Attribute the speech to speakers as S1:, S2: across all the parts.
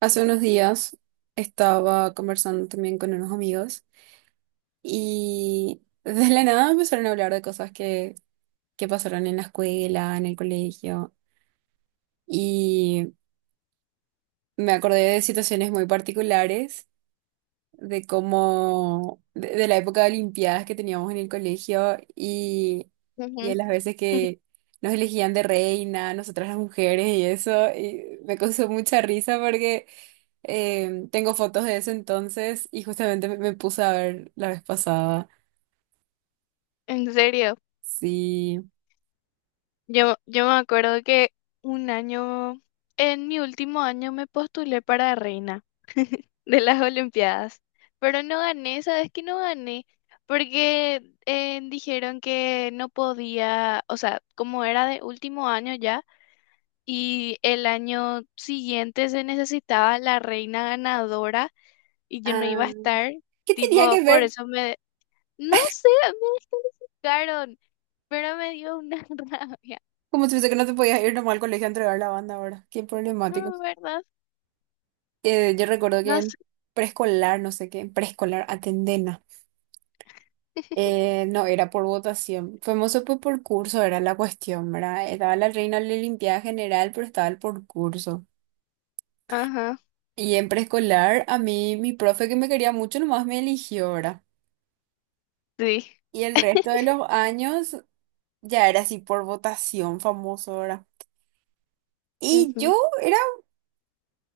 S1: Hace unos días estaba conversando también con unos amigos y de la nada empezaron a hablar de cosas que pasaron en la escuela, en el colegio y me acordé de situaciones muy particulares, de la época de Olimpiadas que teníamos en el colegio y de
S2: Ujú.
S1: las veces que nos elegían de reina, nosotras las mujeres y eso, y me causó mucha risa porque... Tengo fotos de ese entonces y justamente me puse a ver la vez pasada.
S2: En serio,
S1: Sí.
S2: yo me acuerdo que un año, en mi último año me postulé para reina de las Olimpiadas, pero no gané, ¿sabes qué? No gané porque dijeron que no podía, o sea, como era de último año ya y el año siguiente se necesitaba la reina ganadora y yo
S1: Ah,
S2: no iba a estar,
S1: ¿qué tenía
S2: tipo,
S1: que
S2: por
S1: ver?
S2: eso no sé, me dejaron, pero me dio una rabia.
S1: Como si fuese que no te podías ir nomás al colegio a entregar la banda ahora. Qué problemático.
S2: No, ¿verdad?
S1: Yo recuerdo que
S2: No
S1: en
S2: sé.
S1: preescolar, no sé qué, en preescolar, Atendena. No, era por votación. Famoso pues por curso era la cuestión, ¿verdad? Estaba la reina de la limpieza general, pero estaba el por curso.
S2: Ajá,
S1: Y en preescolar, a mí, mi profe que me quería mucho, nomás me eligió, ¿verdad?
S2: sí.
S1: Y el resto de los años ya era así por votación famoso, ¿verdad? Y
S2: Ujú.
S1: yo era,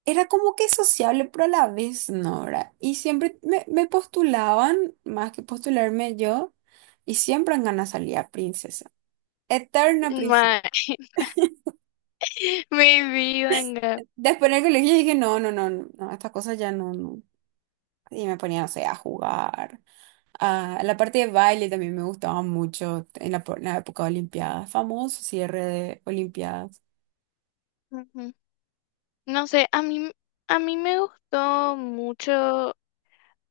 S1: era como que sociable, pero a la vez no, ¿verdad? Y siempre me postulaban, más que postularme yo, y siempre en ganas salía princesa. Eterna princesa.
S2: Ma- Maybe, venga.
S1: Después en el colegio dije, no, no, no, no, no, estas cosas ya no, no. Y me ponía, no sé, a jugar. A la parte de baile también me gustaba mucho en en la época de Olimpiadas. Famoso cierre de Olimpiadas.
S2: Ujú. No sé, a mí me gustó mucho,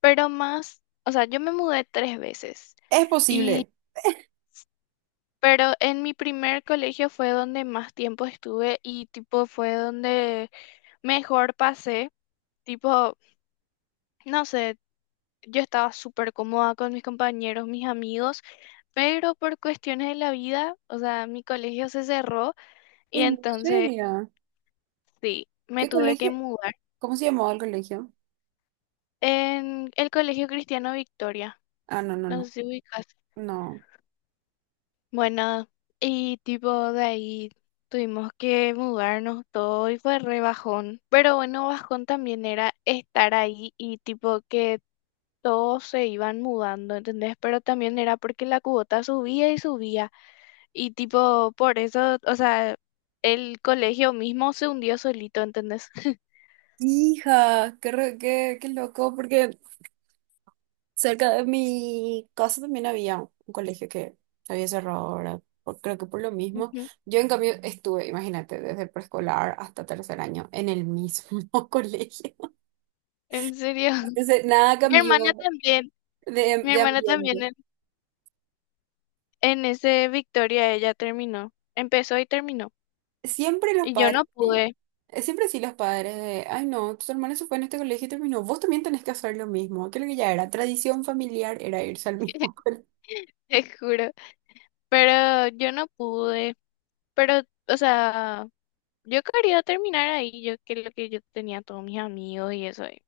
S2: pero más, o sea, yo me mudé tres veces.
S1: Es
S2: Y,
S1: posible.
S2: pero en mi primer colegio fue donde más tiempo estuve y tipo fue donde mejor pasé. Tipo, no sé. Yo estaba súper cómoda con mis compañeros, mis amigos, pero por cuestiones de la vida, o sea, mi colegio se cerró y
S1: ¿En
S2: entonces
S1: serio?
S2: sí, me
S1: ¿Qué
S2: tuve que
S1: colegio?
S2: mudar
S1: ¿Cómo se llamaba el colegio?
S2: en el Colegio Cristiano Victoria.
S1: Ah, no, no,
S2: No sé
S1: no.
S2: si ubicas.
S1: No.
S2: Bueno, y tipo de ahí tuvimos que mudarnos todo y fue re bajón. Pero bueno, bajón también era estar ahí y tipo que todos se iban mudando, ¿entendés? Pero también era porque la cuota subía y subía. Y tipo, por eso, o sea, el colegio mismo se hundió solito, ¿entendés?
S1: Hija, qué loco, porque cerca de mi casa también había un colegio que había cerrado ahora, creo que por lo mismo.
S2: Ujú.
S1: Yo en cambio estuve, imagínate, desde preescolar hasta tercer año en el mismo colegio.
S2: En serio.
S1: Entonces, nada
S2: Mi
S1: cambió
S2: hermana también,
S1: de,
S2: mi
S1: de
S2: hermana también
S1: ambiente.
S2: en ese Victoria ella terminó. Empezó y terminó.
S1: Siempre los
S2: Y yo
S1: padres,
S2: no
S1: sí.
S2: pude,
S1: Siempre sí los padres de, ay no, tu hermana se fue en este colegio y terminó. Vos también tenés que hacer lo mismo. Creo que ya era tradición familiar, era irse al mismo colegio.
S2: te juro. Pero yo no pude. Pero, o sea, yo quería terminar ahí, yo que lo que yo tenía todos mis amigos y eso ahí.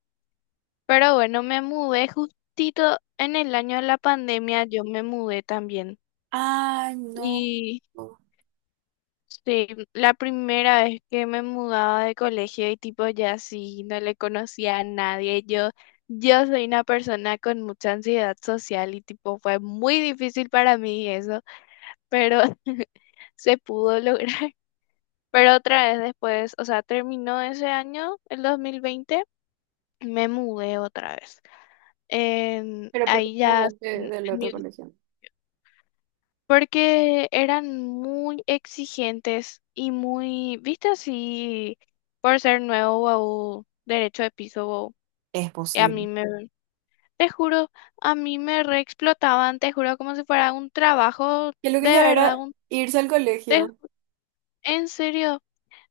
S2: Pero bueno, me mudé justito en el año de la pandemia, yo me mudé también.
S1: Ay, no.
S2: Y sí, la primera vez que me mudaba de colegio y tipo ya sí, no le conocía a nadie. Yo soy una persona con mucha ansiedad social y tipo fue muy difícil para mí eso, pero se pudo lograr. Pero otra vez después, o sea, terminó ese año, el 2020, me mudé otra vez.
S1: Pero porque te
S2: Ahí ya,
S1: mudaste
S2: en,
S1: del
S2: en mi.
S1: otro colegio.
S2: Porque eran muy exigentes y muy, viste así, por ser nuevo wow, derecho de piso wow.
S1: Es
S2: Y a mí
S1: posible.
S2: me, te juro, a mí me re te juro, como si fuera un trabajo
S1: Que lo que
S2: de
S1: ya
S2: verdad,
S1: era
S2: un,
S1: irse al
S2: te-
S1: colegio.
S2: en serio.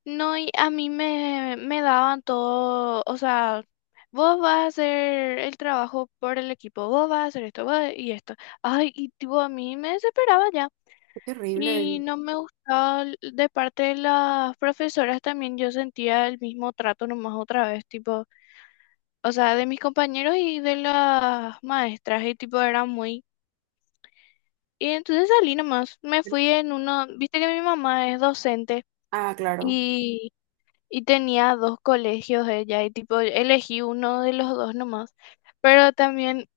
S2: No, y a mí me daban todo, o sea, vos vas a hacer el trabajo por el equipo, vos vas a hacer esto, vos y esto. Ay, y tipo, a mí me desesperaba ya.
S1: Qué
S2: Y
S1: terrible.
S2: no me gustaba de parte de las profesoras también, yo sentía el mismo trato nomás otra vez, tipo, o sea, de mis compañeros y de las maestras, y tipo, era muy... Y entonces salí nomás, me fui en uno, viste que mi mamá es docente
S1: Ah, claro.
S2: y, y tenía dos colegios ella, y tipo, elegí uno de los dos nomás, pero también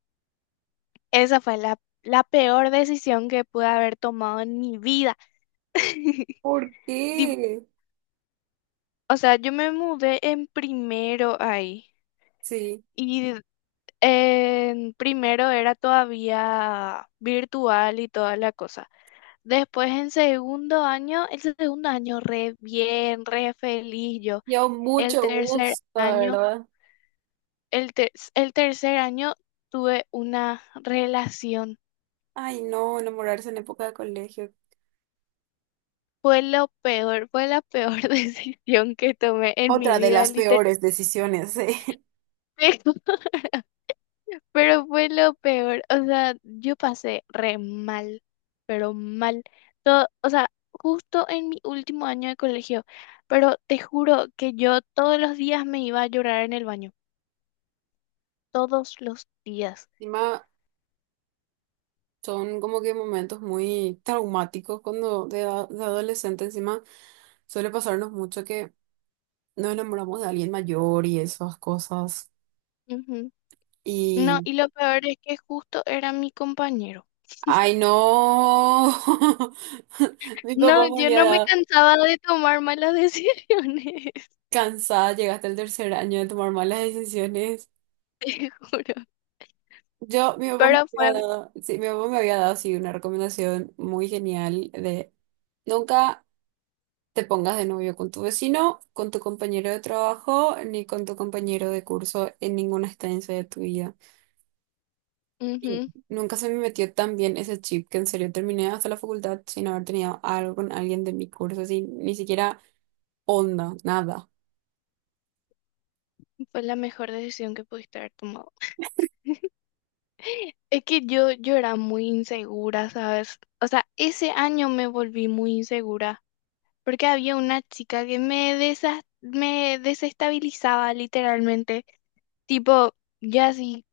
S2: esa fue la, peor decisión que pude haber tomado en mi vida.
S1: ¿Por qué?
S2: O sea, yo me mudé en primero ahí
S1: Sí.
S2: y en primero era todavía virtual y toda la cosa. Después en segundo año, el segundo año re bien, re feliz yo.
S1: Yo
S2: El
S1: mucho
S2: tercer
S1: gusto,
S2: año,
S1: ¿verdad?
S2: el tercer año tuve una relación.
S1: Ay, no, enamorarse en época de colegio.
S2: Fue lo peor, fue la peor decisión que tomé en mi
S1: Otra de
S2: vida,
S1: las
S2: literalmente.
S1: peores decisiones, eh.
S2: Pero fue lo peor, o sea, yo pasé re mal, pero mal. Todo, o sea, justo en mi último año de colegio, pero te juro que yo todos los días me iba a llorar en el baño, todos los días.
S1: Encima, son como que momentos muy traumáticos cuando de adolescente encima suele pasarnos mucho que nos enamoramos de alguien mayor y esas cosas.
S2: Ujú. No,
S1: Y,
S2: y lo peor es que justo era mi compañero.
S1: ay no, mi papá
S2: No,
S1: me
S2: yo
S1: había
S2: no me
S1: dado
S2: cansaba de tomar malas decisiones,
S1: cansada, llegaste al tercer año de tomar malas decisiones.
S2: te juro.
S1: Yo, mi papá me
S2: Pero fue,
S1: había dado, sí, mi papá me había dado, sí, una recomendación muy genial de nunca... te pongas de novio con tu vecino, con tu compañero de trabajo, ni con tu compañero de curso en ninguna estancia de tu vida. Y
S2: ujú,
S1: nunca se me metió tan bien ese chip que en serio terminé hasta la facultad sin haber tenido algo con alguien de mi curso, así, ni siquiera onda, nada.
S2: fue la mejor decisión que pudiste haber tomado. Es que yo era muy insegura, ¿sabes? O sea, ese año me volví muy insegura porque había una chica que me desestabilizaba literalmente. Tipo, ya sí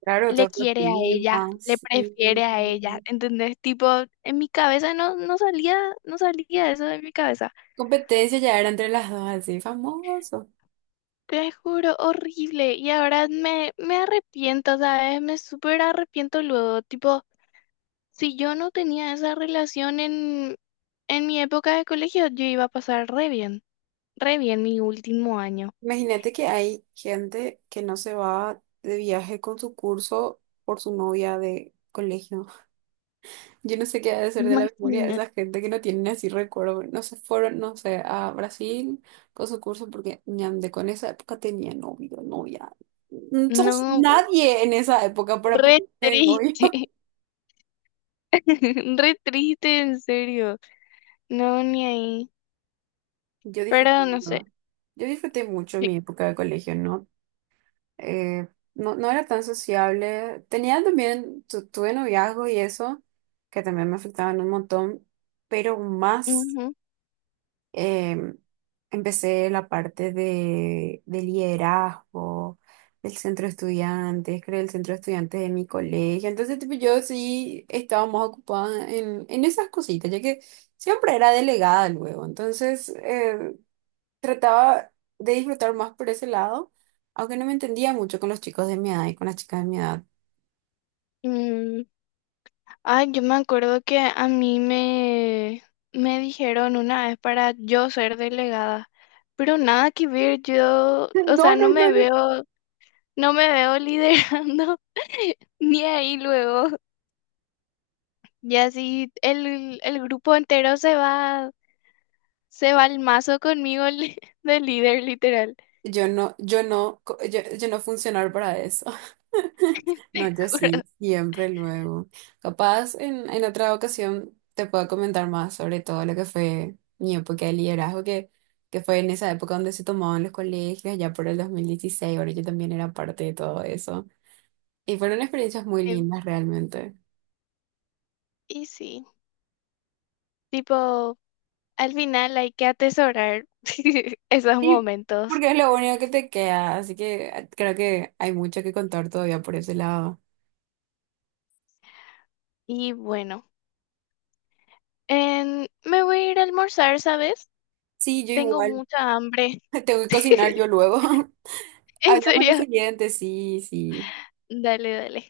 S1: Claro,
S2: le
S1: todos los
S2: quiere a ella, le
S1: primas y
S2: prefiere a ella, ¿entendés? Tipo, en mi cabeza no salía, no salía, eso de mi cabeza.
S1: competencia ya era entre las dos, así famoso.
S2: Te juro, horrible. Y ahora me arrepiento, ¿sabes? Me súper arrepiento luego. Tipo, si yo no tenía esa relación en mi época de colegio, yo iba a pasar re bien mi último año.
S1: Imagínate que hay gente que no se va de viaje con su curso por su novia de colegio. Yo no sé qué ha de ser de la memoria de
S2: Imagínate,
S1: esa gente que no tienen así recuerdo. No se fueron, no sé, a Brasil con su curso porque ñande, con esa época tenía novio, novia. No sos
S2: no,
S1: nadie en esa época para
S2: re
S1: ponerse de novio.
S2: triste, re triste, en serio. No, ni ahí.
S1: Yo disfruté,
S2: Pero no sé.
S1: ¿no? Yo disfruté mucho
S2: Sí,
S1: mi época de colegio, ¿no? Eh, no, no era tan sociable. Tenía también, tuve noviazgo y eso, que también me afectaban un montón, pero más.
S2: ujú,
S1: Em, Empecé la parte de liderazgo, del centro de estudiantes, creé el centro de estudiantes de mi colegio. Entonces, tipo, yo sí estaba más ocupada en esas cositas, ya que siempre era delegada luego. Entonces, trataba de disfrutar más por ese lado, aunque no me entendía mucho con los chicos de mi edad y con las chicas de mi edad.
S2: mm. Ay, yo me acuerdo que a mí me dijeron una vez para yo ser delegada. Pero nada que ver, yo, o
S1: No, no,
S2: sea, no
S1: no,
S2: me
S1: no.
S2: veo. No me veo liderando ni ahí luego. Y así el grupo entero se va, al mazo conmigo de líder, literal.
S1: Yo no funcionar para eso. No,
S2: Te
S1: yo
S2: juro.
S1: sí, siempre luego. Capaz en otra ocasión te puedo comentar más sobre todo lo que fue mi época de liderazgo, que fue en esa época donde se tomaban los colegios, ya por el 2016, ahora yo también era parte de todo eso. Y fueron experiencias muy lindas realmente.
S2: Y sí, tipo, al final hay que atesorar esos
S1: Sí,
S2: momentos.
S1: porque es lo único que te queda, así que creo que hay mucho que contar todavía por ese lado.
S2: Y bueno, me voy a ir a almorzar, ¿sabes?
S1: Sí, yo
S2: Tengo
S1: igual.
S2: mucha hambre.
S1: Tengo que cocinar yo luego.
S2: En
S1: Hablamos en
S2: serio,
S1: siguiente, sí, sí.
S2: dale, dale.